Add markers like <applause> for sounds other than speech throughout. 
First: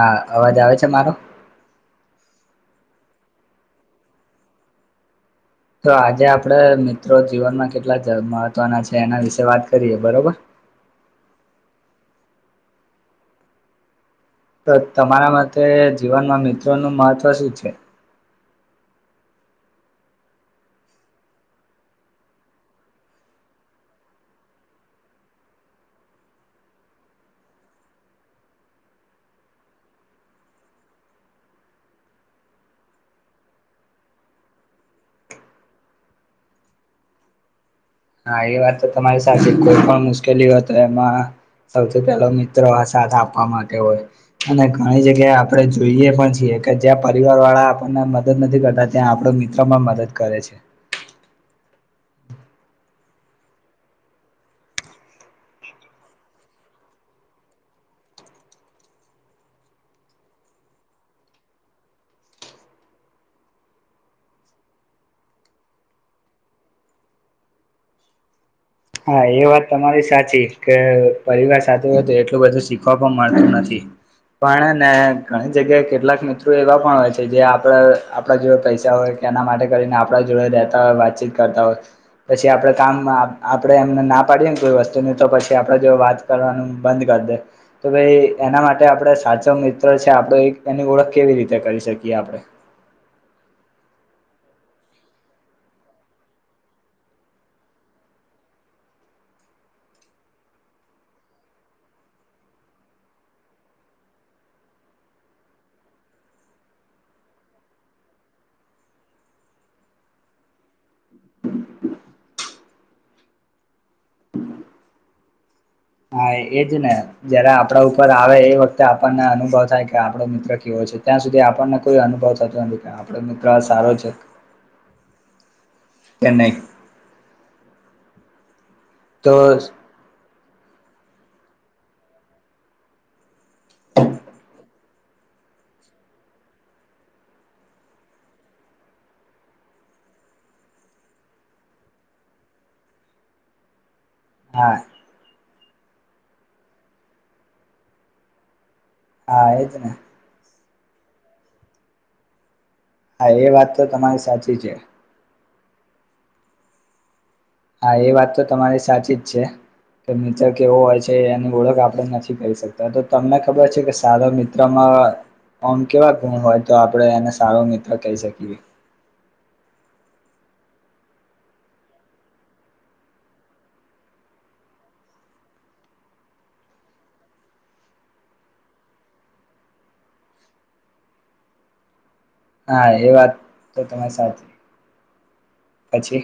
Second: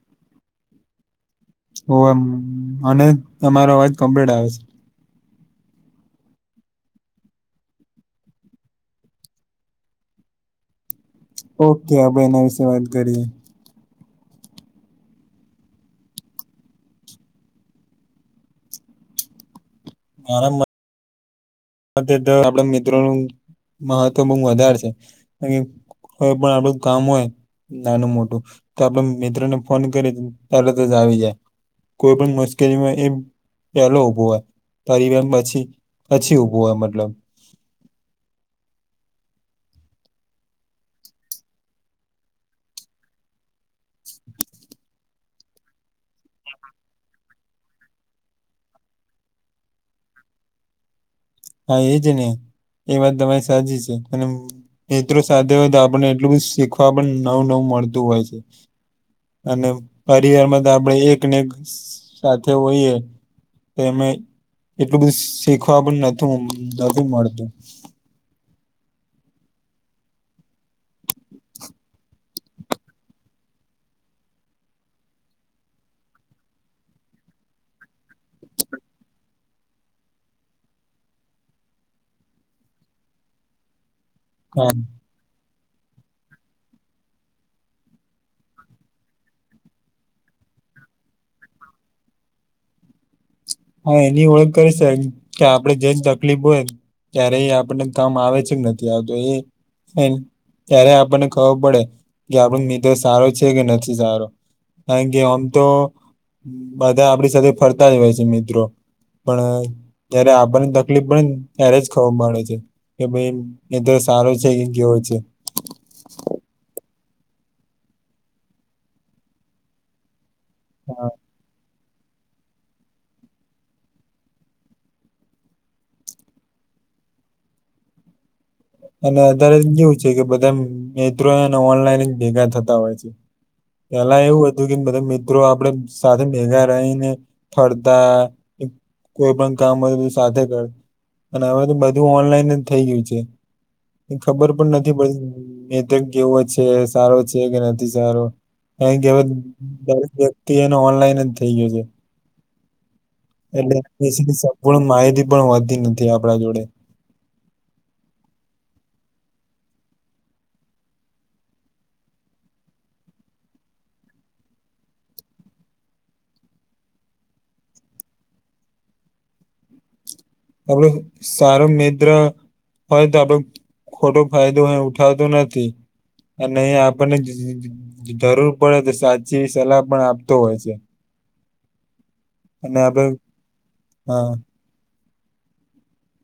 હા અવાજ આવે છે મારો. ઓ અને તમારો અવાજ કમ્પ્લીટ આવે છે. તો આજે આપડે મિત્રો જીવનમાં કેટલા મહત્વના છે એના વિશે વાત કરીએ બરોબર? <inaudible> ઓકે આપણે એના વિશે વાત કરીએ. તો તમારા માટે જીવનમાં મિત્રોનું મહત્ત્વ શું છે? મારા મ સાથે તો આપણા મિત્રોનું મહત્વ બઉ વધારે છે કારણ કે હોય પણ આપણું કામ હોય નાનું મોટું તો આપણા મિત્રને ફોન કરીએ તો તરત જ આવી જાય. કોઈ પણ મુશ્કેલીમાં એમ પહેલો ઉભો હોય પરિવાર પછી પછી ઉભ હોવ મતલબ. હા એ વાત તો તમારી સાથે કોઈ પણ મુશ્કેલી હોય તો એમાં સૌથી પેલો મિત્રો આ સાથ આપવા માટે હોય અને ઘણી જગ્યા જેષઆપણે જોઈએ પણ છીએ કે જ્યાં પરિવારવાળા આપણને મદદ નથી કરતા ત્યાં આપણા મિત્રોમાં મદદ કરે છે. <inaudible> હા એજ ને એ વાત તમારી સાચી છે અને મિત્રો સાથે હોય તો આપણને એટલું શીખવા પણ નવું-નવું મળતું હોય છે. અને પરિવારમાં તો આપણે એકને એક સાથે હોઈએ તો એમે એટલું બધું શીખવા પણ નથુ નથી મળતું. હા એ વાત તમારી સાચી કે પરિવાર સાથે હોય તો એટલું બધું શીખવા પણ મલતું નથી. પણ હેને ઘણી જગ્યાએ કેટલાક મિત્રો એવા પણ હોય છે જે આપણે આપણા જેવા પૈસા હોય એના માટે કરીને આપણા જોડે રહેતા હોય વાતચીત કરતા હોય પછી આપણે કામ આપડે એમને ના પાડીએ ને કોઈ વસ્તુની તો પછી આપણા જોડે વાત કરવાનું બંધ કર દે તો ભઈ એના માટે આપણો સાચો મિત્ર છે આપડો એ એની ઓળખ કેવી રીતે કરી શકીએ આપણે? હા એની ઓળખ કરી છે એમ કે આપણે જે તકલીફ હોય ક્યારે એ આપણને કામ આવે છે કે નથી આવતો એ ત્યારે આપણને ખબર પડે કે આપણો મિત્ર સારો છે કે નથી સારો. કારણ કે આમ તો બધા આપડી સાથે ફરતા જ હોય છે મિત્રો. પણ જયારે આપણને તકલીફ પણ ત્યારે જ ખબર પડે છે કે સારો છે કે કેવો છે. હા એજ ને જયારે આપણા ઉપર આવે એ વખતે આપણને અનુભવ થાય કે આપણો મિત્ર કેવો છે હ ત્યાં સુધી આપણને કોઈ અનુભવ થતો નથી કે આપણો મિત્ર આ સારો છે. ચેન્નાઈ. અને અત્યારે કેવું છે કે બધા મિત્રો હેને ઓનલાઈન જ ભેગા થતા હોય છે. પેહલા એવું હતું કે બ મિત્રો આપણે સાથે ભેગા રહીને ફરતાં કોઈ પણ કામ હોય તો સાથે કર અને હવે તો બધું ઓનલાઈન જ થઈ ગયું છે. ખબર પણ હા નથી પડતી મિત્ર કેવો છે સારો છે કે નથી સારો. કારણ કે હવે હા એજ ને દરેક વ્યક્તિ હેને ઓનલાઈન જ થઈ ગયો છે. હા એ વાત એટલે તો તમારી એની સાચી છે સંપૂર્ણ માહિતી પણ હોતી નથી આપણા જોડે. હા એ વાત તો તમારી સાચી જ છે. કે મિત્ર કેવો હોય છે એની ઓળખ આપણે નથી કરી શકતા તો તમને ખબર છે કે સારા મિત્રમાં અ અમ કેવા ગુણ હોય તો આપણે એને સારો મિત્ર કહી શકીએ? <inaudible> આપણે સારો મિત્ર હોય તો આપણે ખોટો ફાયદો એ ઉઠાવતો નથી. અને આપણને જ જરૂર પડે તો સાચી સલાહ પણ આપતો હોય છે. <inaudible> હા આપડે એ વાત તો તમારી સાચી પછી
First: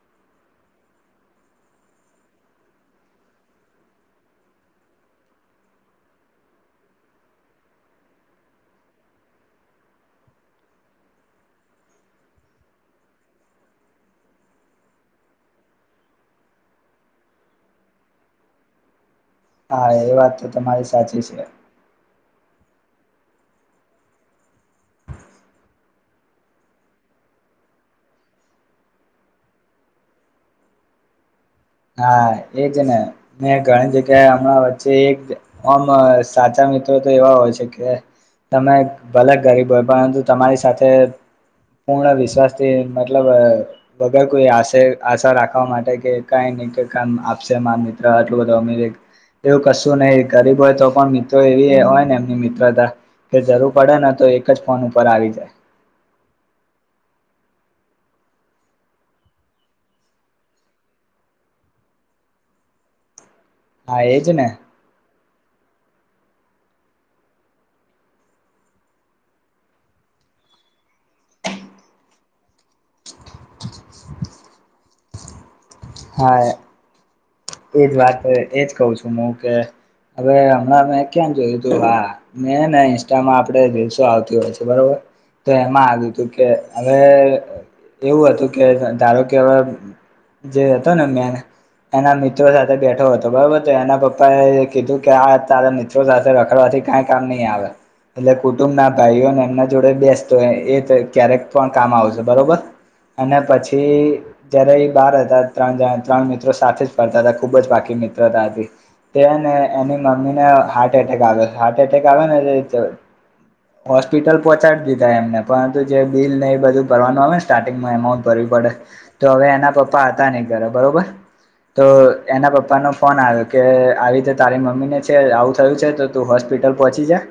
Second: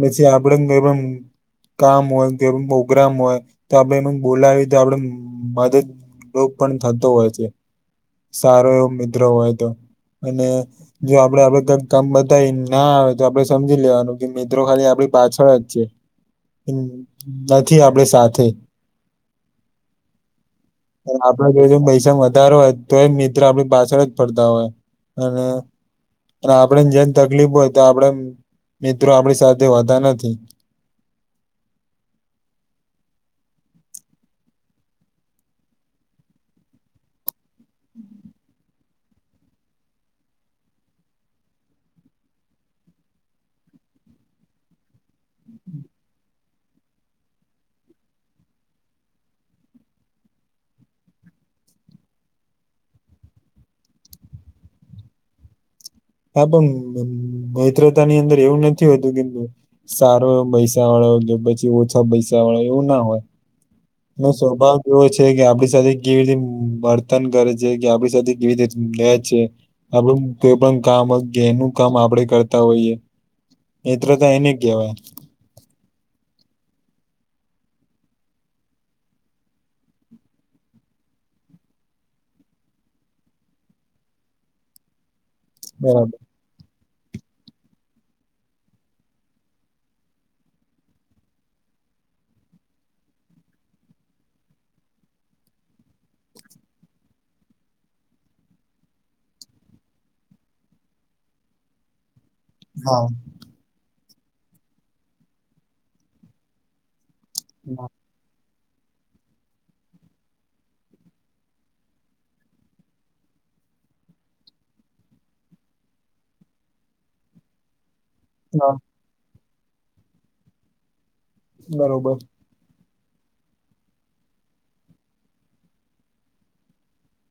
પછી આપડે <unintelligible> કામ હોય કે પ્રોગ્રામ હોય તો આપણે એ બોલાવી તો આપડે મદદ <unintelligible> પણ થતો હોય છે. સારો એવો મિત્રો હોય તો. અને જો આપણે, આપણે કઈક કામ બતાવી ના આવે તો આપણે સમજી લેવાનું. મિત્રો ખાલી આપણી પાછળ જ છે. હમ્મ નથી આપણી સાથે હા એ વાત તો તમારી સાચી છે આપણે <unintelligible> દર વખતે <unintelligible> મિત્ર આપણી પાછળ જ ફરતા હોય અને અને આપણને જેને તકલીફ હોય, તો આપણે મિત્રો આપણી સાથે હોતા નથી. હા, એજ ને મે ઘણી જગ્યાએ હમણાં વચ્ચે એકમ સાચા મિત્રો તો એવા હોય છે કે તમે ભલે ગરીબ હોય પરંતુ તમારી સાથે પૂર્ણ વિશ્વાસથી મતલબ વગર કોઈ આશે, આશા રાખવા માટે કે કઈકનેક કામ આપશે મારા મિત્ર આટલું બધું અમીર એવું કશું નહિ. ગરીબ હોય તો પણ મિત્રો એવી હોયને એમની મિત્રતા કે જરૂર પડે ન તો તો એક જ ફોન ઉપર આવી જાય. હા, પણ મિત્રતાની અંદર એવું નથી હોતું, કે સારો પૈસાવાળો <unintelligible> પછી ઓછા પૈસાવાળો એવું ના હોય હા એનો એજ ને સ્વભાવ એવો છે કે આપણે સાથે કેવી રીતે વર્તન કરે છે કે આપણી સાથે કેવી રીતે રે છે. આપણું કોઈ પણ કામ જેનું કામ આપણે કરતા હોઈએ. મિત્રો તો એને કહેવાય. હા, એજ વાત એજ કહું છું. હું કે હવે હમણાં મેં ક્યાક જોયુંતું. હા, મે ને ઇન્સ્ટામાં આપે રીલ્સો આવતી હોય છે બરોબર. તો એમાં આવ્યું બરાબર હતું કે હવે એવું હતું કે ધારો કેવા જે હતો ને મેન એના મિત્રો સાથે બેઠો હતો બરોબર. તો એના પપ્પા એ કીધું કે આ તારા મિત્રો સાથે રખડવાથી કઈ કામ નહી આવે. એટલે કુટુંબના ભાઈઓને એમના જોડે બેસતો એ ક્યારેક પણ કામ આવશે. બરોબર. હા અને પછી જયારે એ બાહર હતા ત્રણ ત્રણ મિત્રો સાથે જ કરતા હતા ખુબ જ પાકી મિત્રતા હતી. તે હે ને એની મમ્મીને હાર્ટ એટેક આવે છે હાર્ટ એટેક આવે ને હોસ્પિટલ પોહોંચાડી દીધા એમને. પરંતુ જે બિલને એ બધું ભરવાનું આવેને સ્ટાર્ટિંગમાં એમાઉન્ટ ભરવી પડે. હા, તો હવે, એના પપ્પા હતા નહી ઘરે બરોબર. તો બરોબર એના પપ્પાનો ફોન આવ્યો કે આવી રીતે તારી મમ્મીને છે આવું થયું છે. તો તું હોસ્પિટલ પહોંચીજા.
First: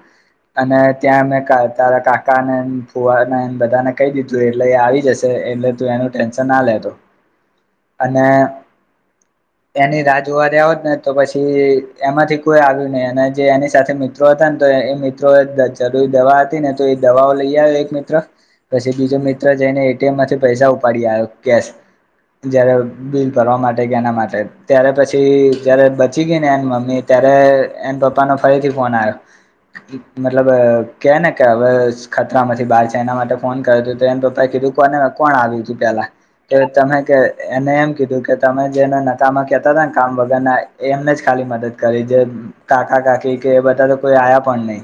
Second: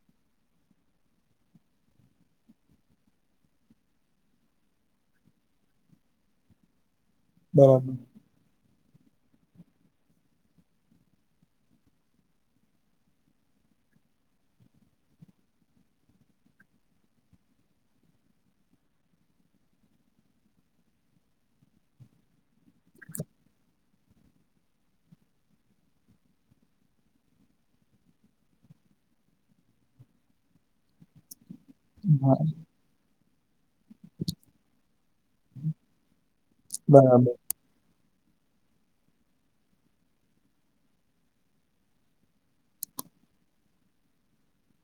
અને ત્યાં મેં તારા કાકાને, ફુવાને બધાને કહી દીધું. એટલે આવી જશે. એટલે તું એનું ટેન્શન ના લેતો બરાબર અને <inaudible> એની રાહ જોવા દેવા હોત ને તો પછી એમાંથી કોઈ આવ્યું નહી અને જે એની સાથે મિત્રો હતા ને તો એ મિત્રો જરૂરી દવા હતી ને તો એ દવાઓ લઈ આવ્યો એક મિત્ર. પછી બીજો મિત્ર- અને એટીએમમાંથી પૈસા ઉપાડી લાવ્યો કેશ. જયારે બિલ ભરવા માટે- એના માટે ત્યારે પછી જયારે બચી ગઈને એની મમ્મી ત્યારે એ પપ્પા ફરીથી ફોન આવ્યો. મતલબ કે ને કે હવે, હા ખતરામાંથી બાર છે. એના માટે ફોન <inaudible> એને પપા એ કીધું કોને કોણ આવ્યું તું પેલા કે તમે કે બરાબર એને એમ કીધું કે તમે જેને નકામાં કેતા હતાા ને કામ વગરના એમને જ ખાલી મદદ કરી જે કાકા-કાકી કે બધા તો કોઈ આ્યા પણ નહી.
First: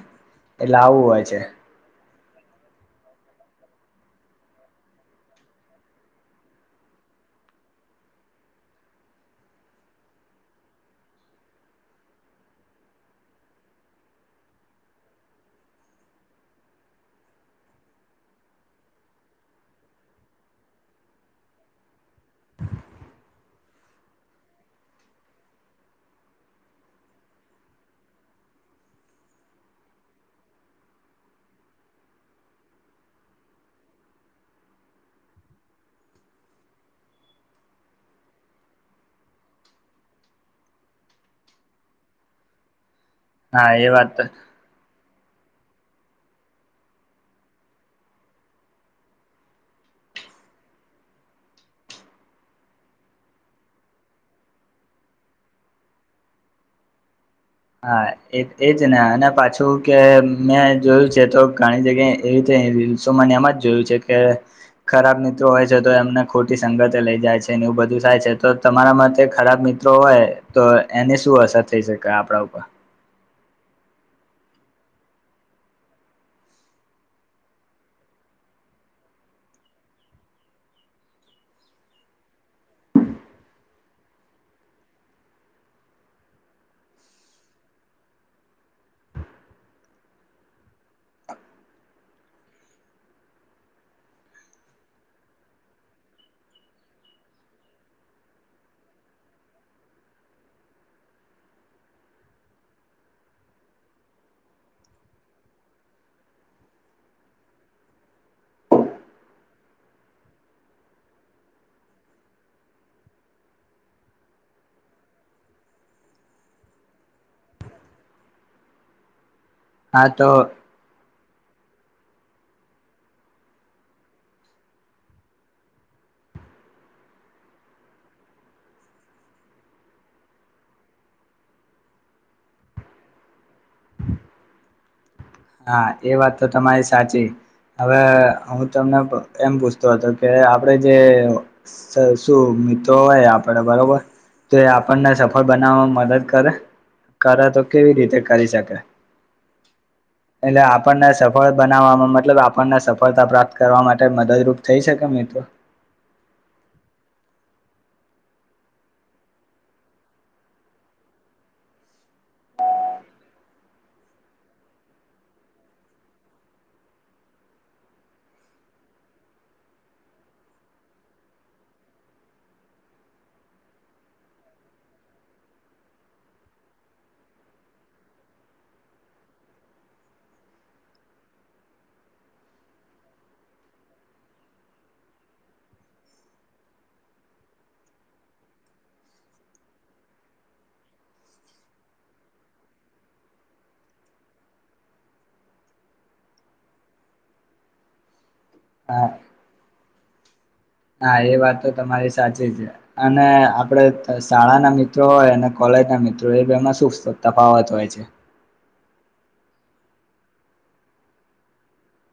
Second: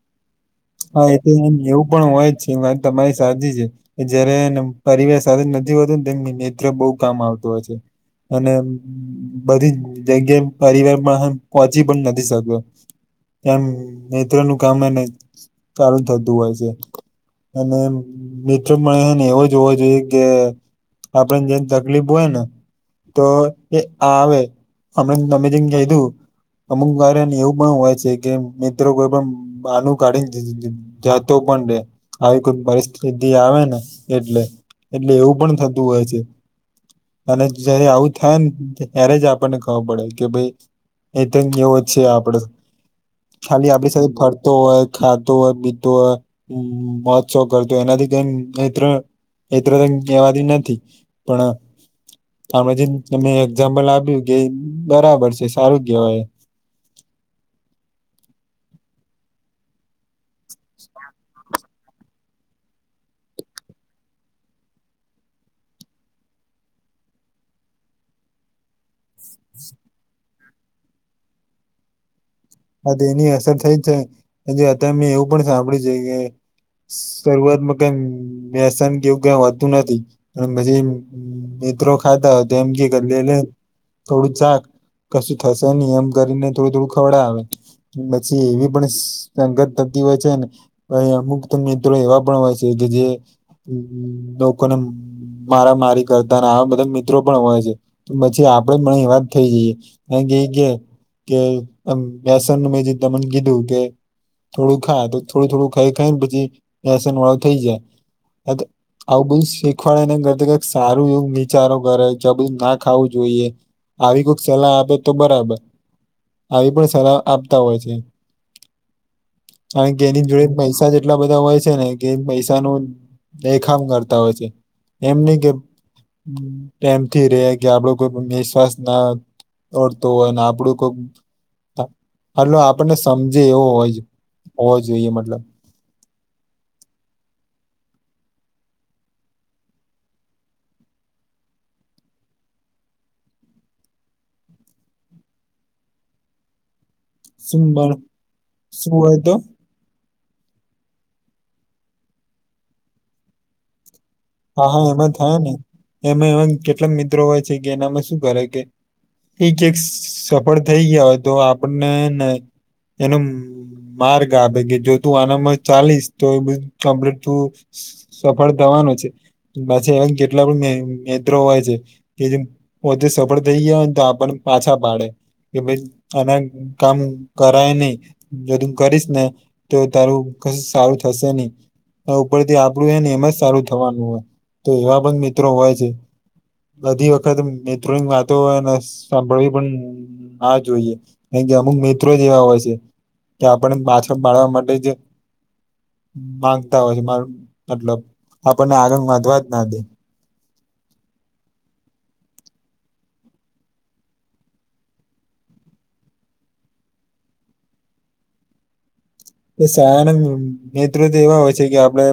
એટલે આવું હા એ હોય તો છે. એમ એવું પણ હોય. છી વાત તમારી સાચી છે કે જયારે પરિવાર સાથે નથી હોતોુ ને તારે મિત્ર <unintelligible> બહુ કામ આવત તો છે અને બધી જગ્યા પરિવારમાં પહોંચી પણ નથી શક્યો. એમ મિત્રનું કામ એને ચાલ <unintelligible> થતું હોય છે. અને મિત્રમણેને એવો જોવા જોઈએ કે આપડને જેને તકલીફ હોય ને તો એ આવે હમણા નમે દન કઈ દું અમુક કાર એવું પણ હોય છે કે મિત્રો કોઈ પણ બાનું કાઢી જતો પણ રે આવી કોઈ પરિસ્થિતિ આવે ને એટલે. એટલે એવું પણ થતું હોય છે. અને જયારે આવું થાય ને ત્યારે જ આપણને ખબર પડે કે ભાઈ એ તો એવો જ છે આપડો ખાલી હા એ આપડી સાથે વાત તો ફરતો હોય. ખાતો હોય પીતો હોય મહોત્સવ કરતો હોય એનાથી કઈ ત્ર એત્ર તો કવાતી નથી પણ આપણા જે તમે એક્ઝામ્પલ આપ્યું કે બરાબર છે સારું કેવાય એ <unintelligible> હા એ એજ ને અને પાછું કે મેં જોયું છે તો ઘણી જગ્યાએ એવી મન એમ જ જોયું છે કે ખરાબ મિત્રો હોય છે તો એમને ખોટી સંગતે લઇ જાય છે. એ બધું થાય છે તો તમારા માટે ખરાબ મિત્રો હોય તો એને શું અસર થઈ શકે આપણાર. આ તેની અસર થઈ છે પજ અત્યારે મેં એવું પણ સાંભળ્યું છે કે શરૂઆતમાં ક મેસાાન કેવું ક હોતું નથી અને પછી મિત્રો ખાતા હો તો એમ કે લે લ થોડું જક કશું થશે નહ એમ કરીને થોડું થોડું ખવડાવે. પછી એવી પણ સંગત થતી હોય છે ને પછ અમુક મિત્રો એવા પણ હોય. કે જે લોકોને મારા મારી કરતા આવા બધા મિત્રો પણ હોય છે પછી આપડે મને એ વાત થઈ જઈએ. એ ગ કે બેસન ન મેં જે દમણ કીધું કે થોડું ખા તો થોડું થોડું ખાઈ ખાઈને પછી આસન વાળું થઈ જાય. આવું બધું શીખવાડેને કર કક સારું એવું વિચારો કરે બધું ના ખાવું જોઈએ. આવી કોઈક સલાહ આપે તો બરાબર આવી પણ આપતા હોય છે અને હા તેની તો જોડે પૈસા જે એટલા બધા હોય છે ને કે પૈસા ન દેખામ કરતા હોય છે એમ ન કે એમથી રે કે આપડો કોઈ પણ નિશ્વાસ ના ઓર તો હોયને આપડું કોઈક એટ આપણને સમજે એવો હો હોવો જોઈએ મતલબ હા એ વાત તો તમારી સાચી. હવે હું તમને એમ પૂછતો હતો કે આપડે જે શું મિત્રો હોય આપડ બરોબર તો એ આપણને સફળ બનાવવામાં મદદ કરે. કરે તો શું કેવી બણ- રીતે કરી શકે? શું હોય તો એટલે આપણને સફળ બનાવવામાં મતલબ આપણને સફળતા પ્રાપ્ત કરવા માટે મદદરૂપ હા થઈ હા શકે એમાં થયા મિત્રો ને એમાં એમાં કેટલાક મિત્રો હોય છે કે એનામાં શું કરે કે. એક એક સફળ થઈ ગયા હોય તો આપને ને એનો માર્ગ આપે કે જો તું આનામ ચાલીસ તો એ બધ કમ્પ્લીટ તું સફળ થવાનું છે. પાછી એ કેટલા પણ મિત્રો હોય છે કે જે પોતે સફળ થઇ ગયા તો. પણ પાછા પાડે. કે ભાઈ આના કામ કરાય નહી જો તું કરીશ ને તો તારું. સારું થશે નહ ઉપર થી આપડું હ ને એમ જ સારું થવાનું. તો એવા પણ મિત્રો હોય છે. બધી વખત મત્ર્રોની વાતોયને સાંભળવી પણ ના જોઈએ. કે અમુક મિત્રો જે એવા હોય છે કે આપણને પાછા પાડવા માટે જ. માંગતા હોય છે માર મતલબ આપણને આગળ હા વધવા જ ના દે. હા એ વાત તો તમારી સાચી છે અને આપડે શાળાના મિત્રો હોય અને કોલેજ. મિત્રો એમાં સુતા ફાવત હોય છે. શાળાના નેતૃત્વ એવા હોય છે કે આપડે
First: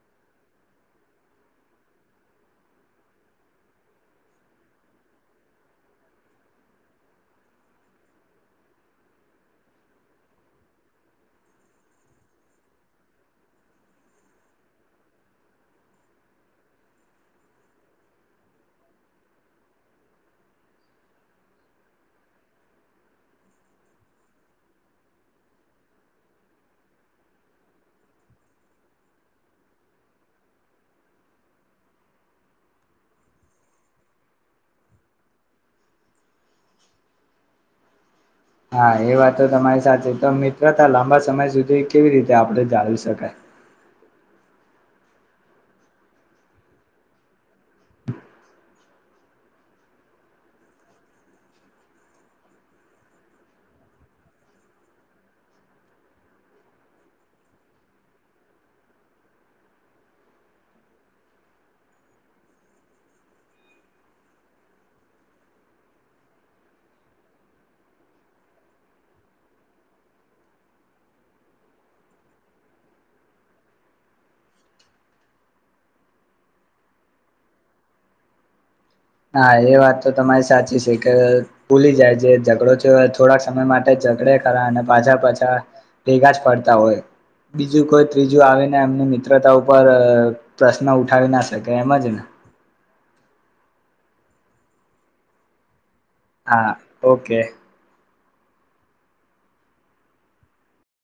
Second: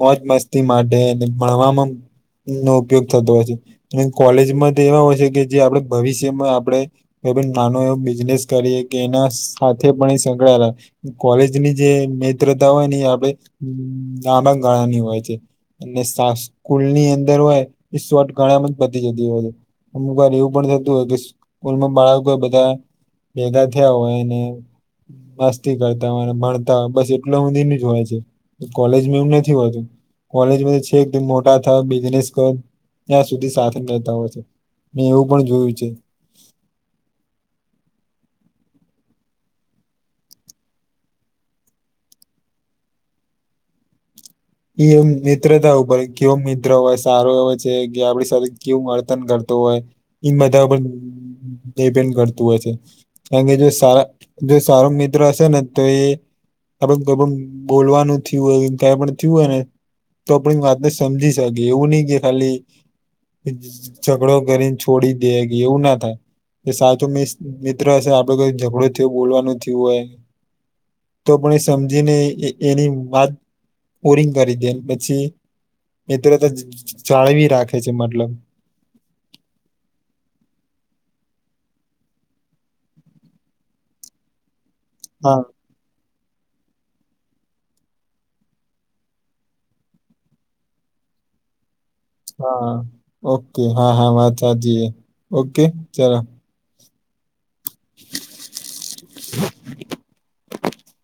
મોજ મસ્તી માટે ને ભણવામાં નો ઉપયોગ થતો હોય છે અને કોલેજમાં તો એવા હોય છે કે જે આપડે ભવિષ્યમાં આપડે નાનો એવો બિઝનેસ કરીએ કે એના સાથે પણ એ સંકળાયેલા કોલેજની જે મત્રતા હોય ને એ આપડે નાના ગાળાની હોય છે સ્કૂલની અંદર હોય એ શોટ ગાળામાં જ પતી જતી હોય અમુક વાર એવું પણ થતું હોય કે સ્કૂલમાં બાળકો બધા ભેગા થયા હોય ને મસ્ત તી કરતા ભણતા બસ એટલી હુધીનીજ હોય છે કોલેજમાં એવું નથી હોતું કોલેજ મા છે મોટા થાય બિઝનેસ કર ત્યાં સુધી સાથે રેતા હોય છે મેં એવું પણ કીધું છે હા એ વાત તો તમારી સાથે તો મિત્રતા લાંબા સમય સુધી કેવી રીતે આપડે જાળવી શકાય? એ એમ મિત્રતા ઉપર કેવ મિત્ર હોય સારો એ છે કે આપડી સાથે કેવું વર્તન કર તો હોય ઈ બધા બં ડિપેન્ડ કરતું હોય છે કારણ કે જો સારા જો સારો મિત્ર હશે ને તો એ આપ કોઈ પણ બોલવાનું થી હોય કા પણ થયું હોય ને તો આપણી વાતને સમજી શકી એવું ની કે ખાલી ઝઘડો કરીને છોડી દે કે એવું ના થાય એ સાચો મિત્ર હશે આપડે કઈ ઝઘડો થથયો બોલવાનું થયું હોય તો પણ એ સમજીને એની વાત ઓરિંગ કરી દે પછી નેતૃતા જાળવી રાખે છે મતલબ હા એ વાત તો તમારી સાચી છે કે ભૂલી જાય જે ઝઘડો છે થોડાક સમય માટે ચા ગડે ખરા અને પાછા હા પાછા ભેગા જ પડતા હોય બીજું કોઈ ત્રીજું આવીને એમને મિત્રતા ઉપર પ્રશ્ન ઉઠાવી ના શક એમજ ને હા ઓકે હા હા વાત હાચી છે ઓકે ચલો હા ઓકે <inaudible>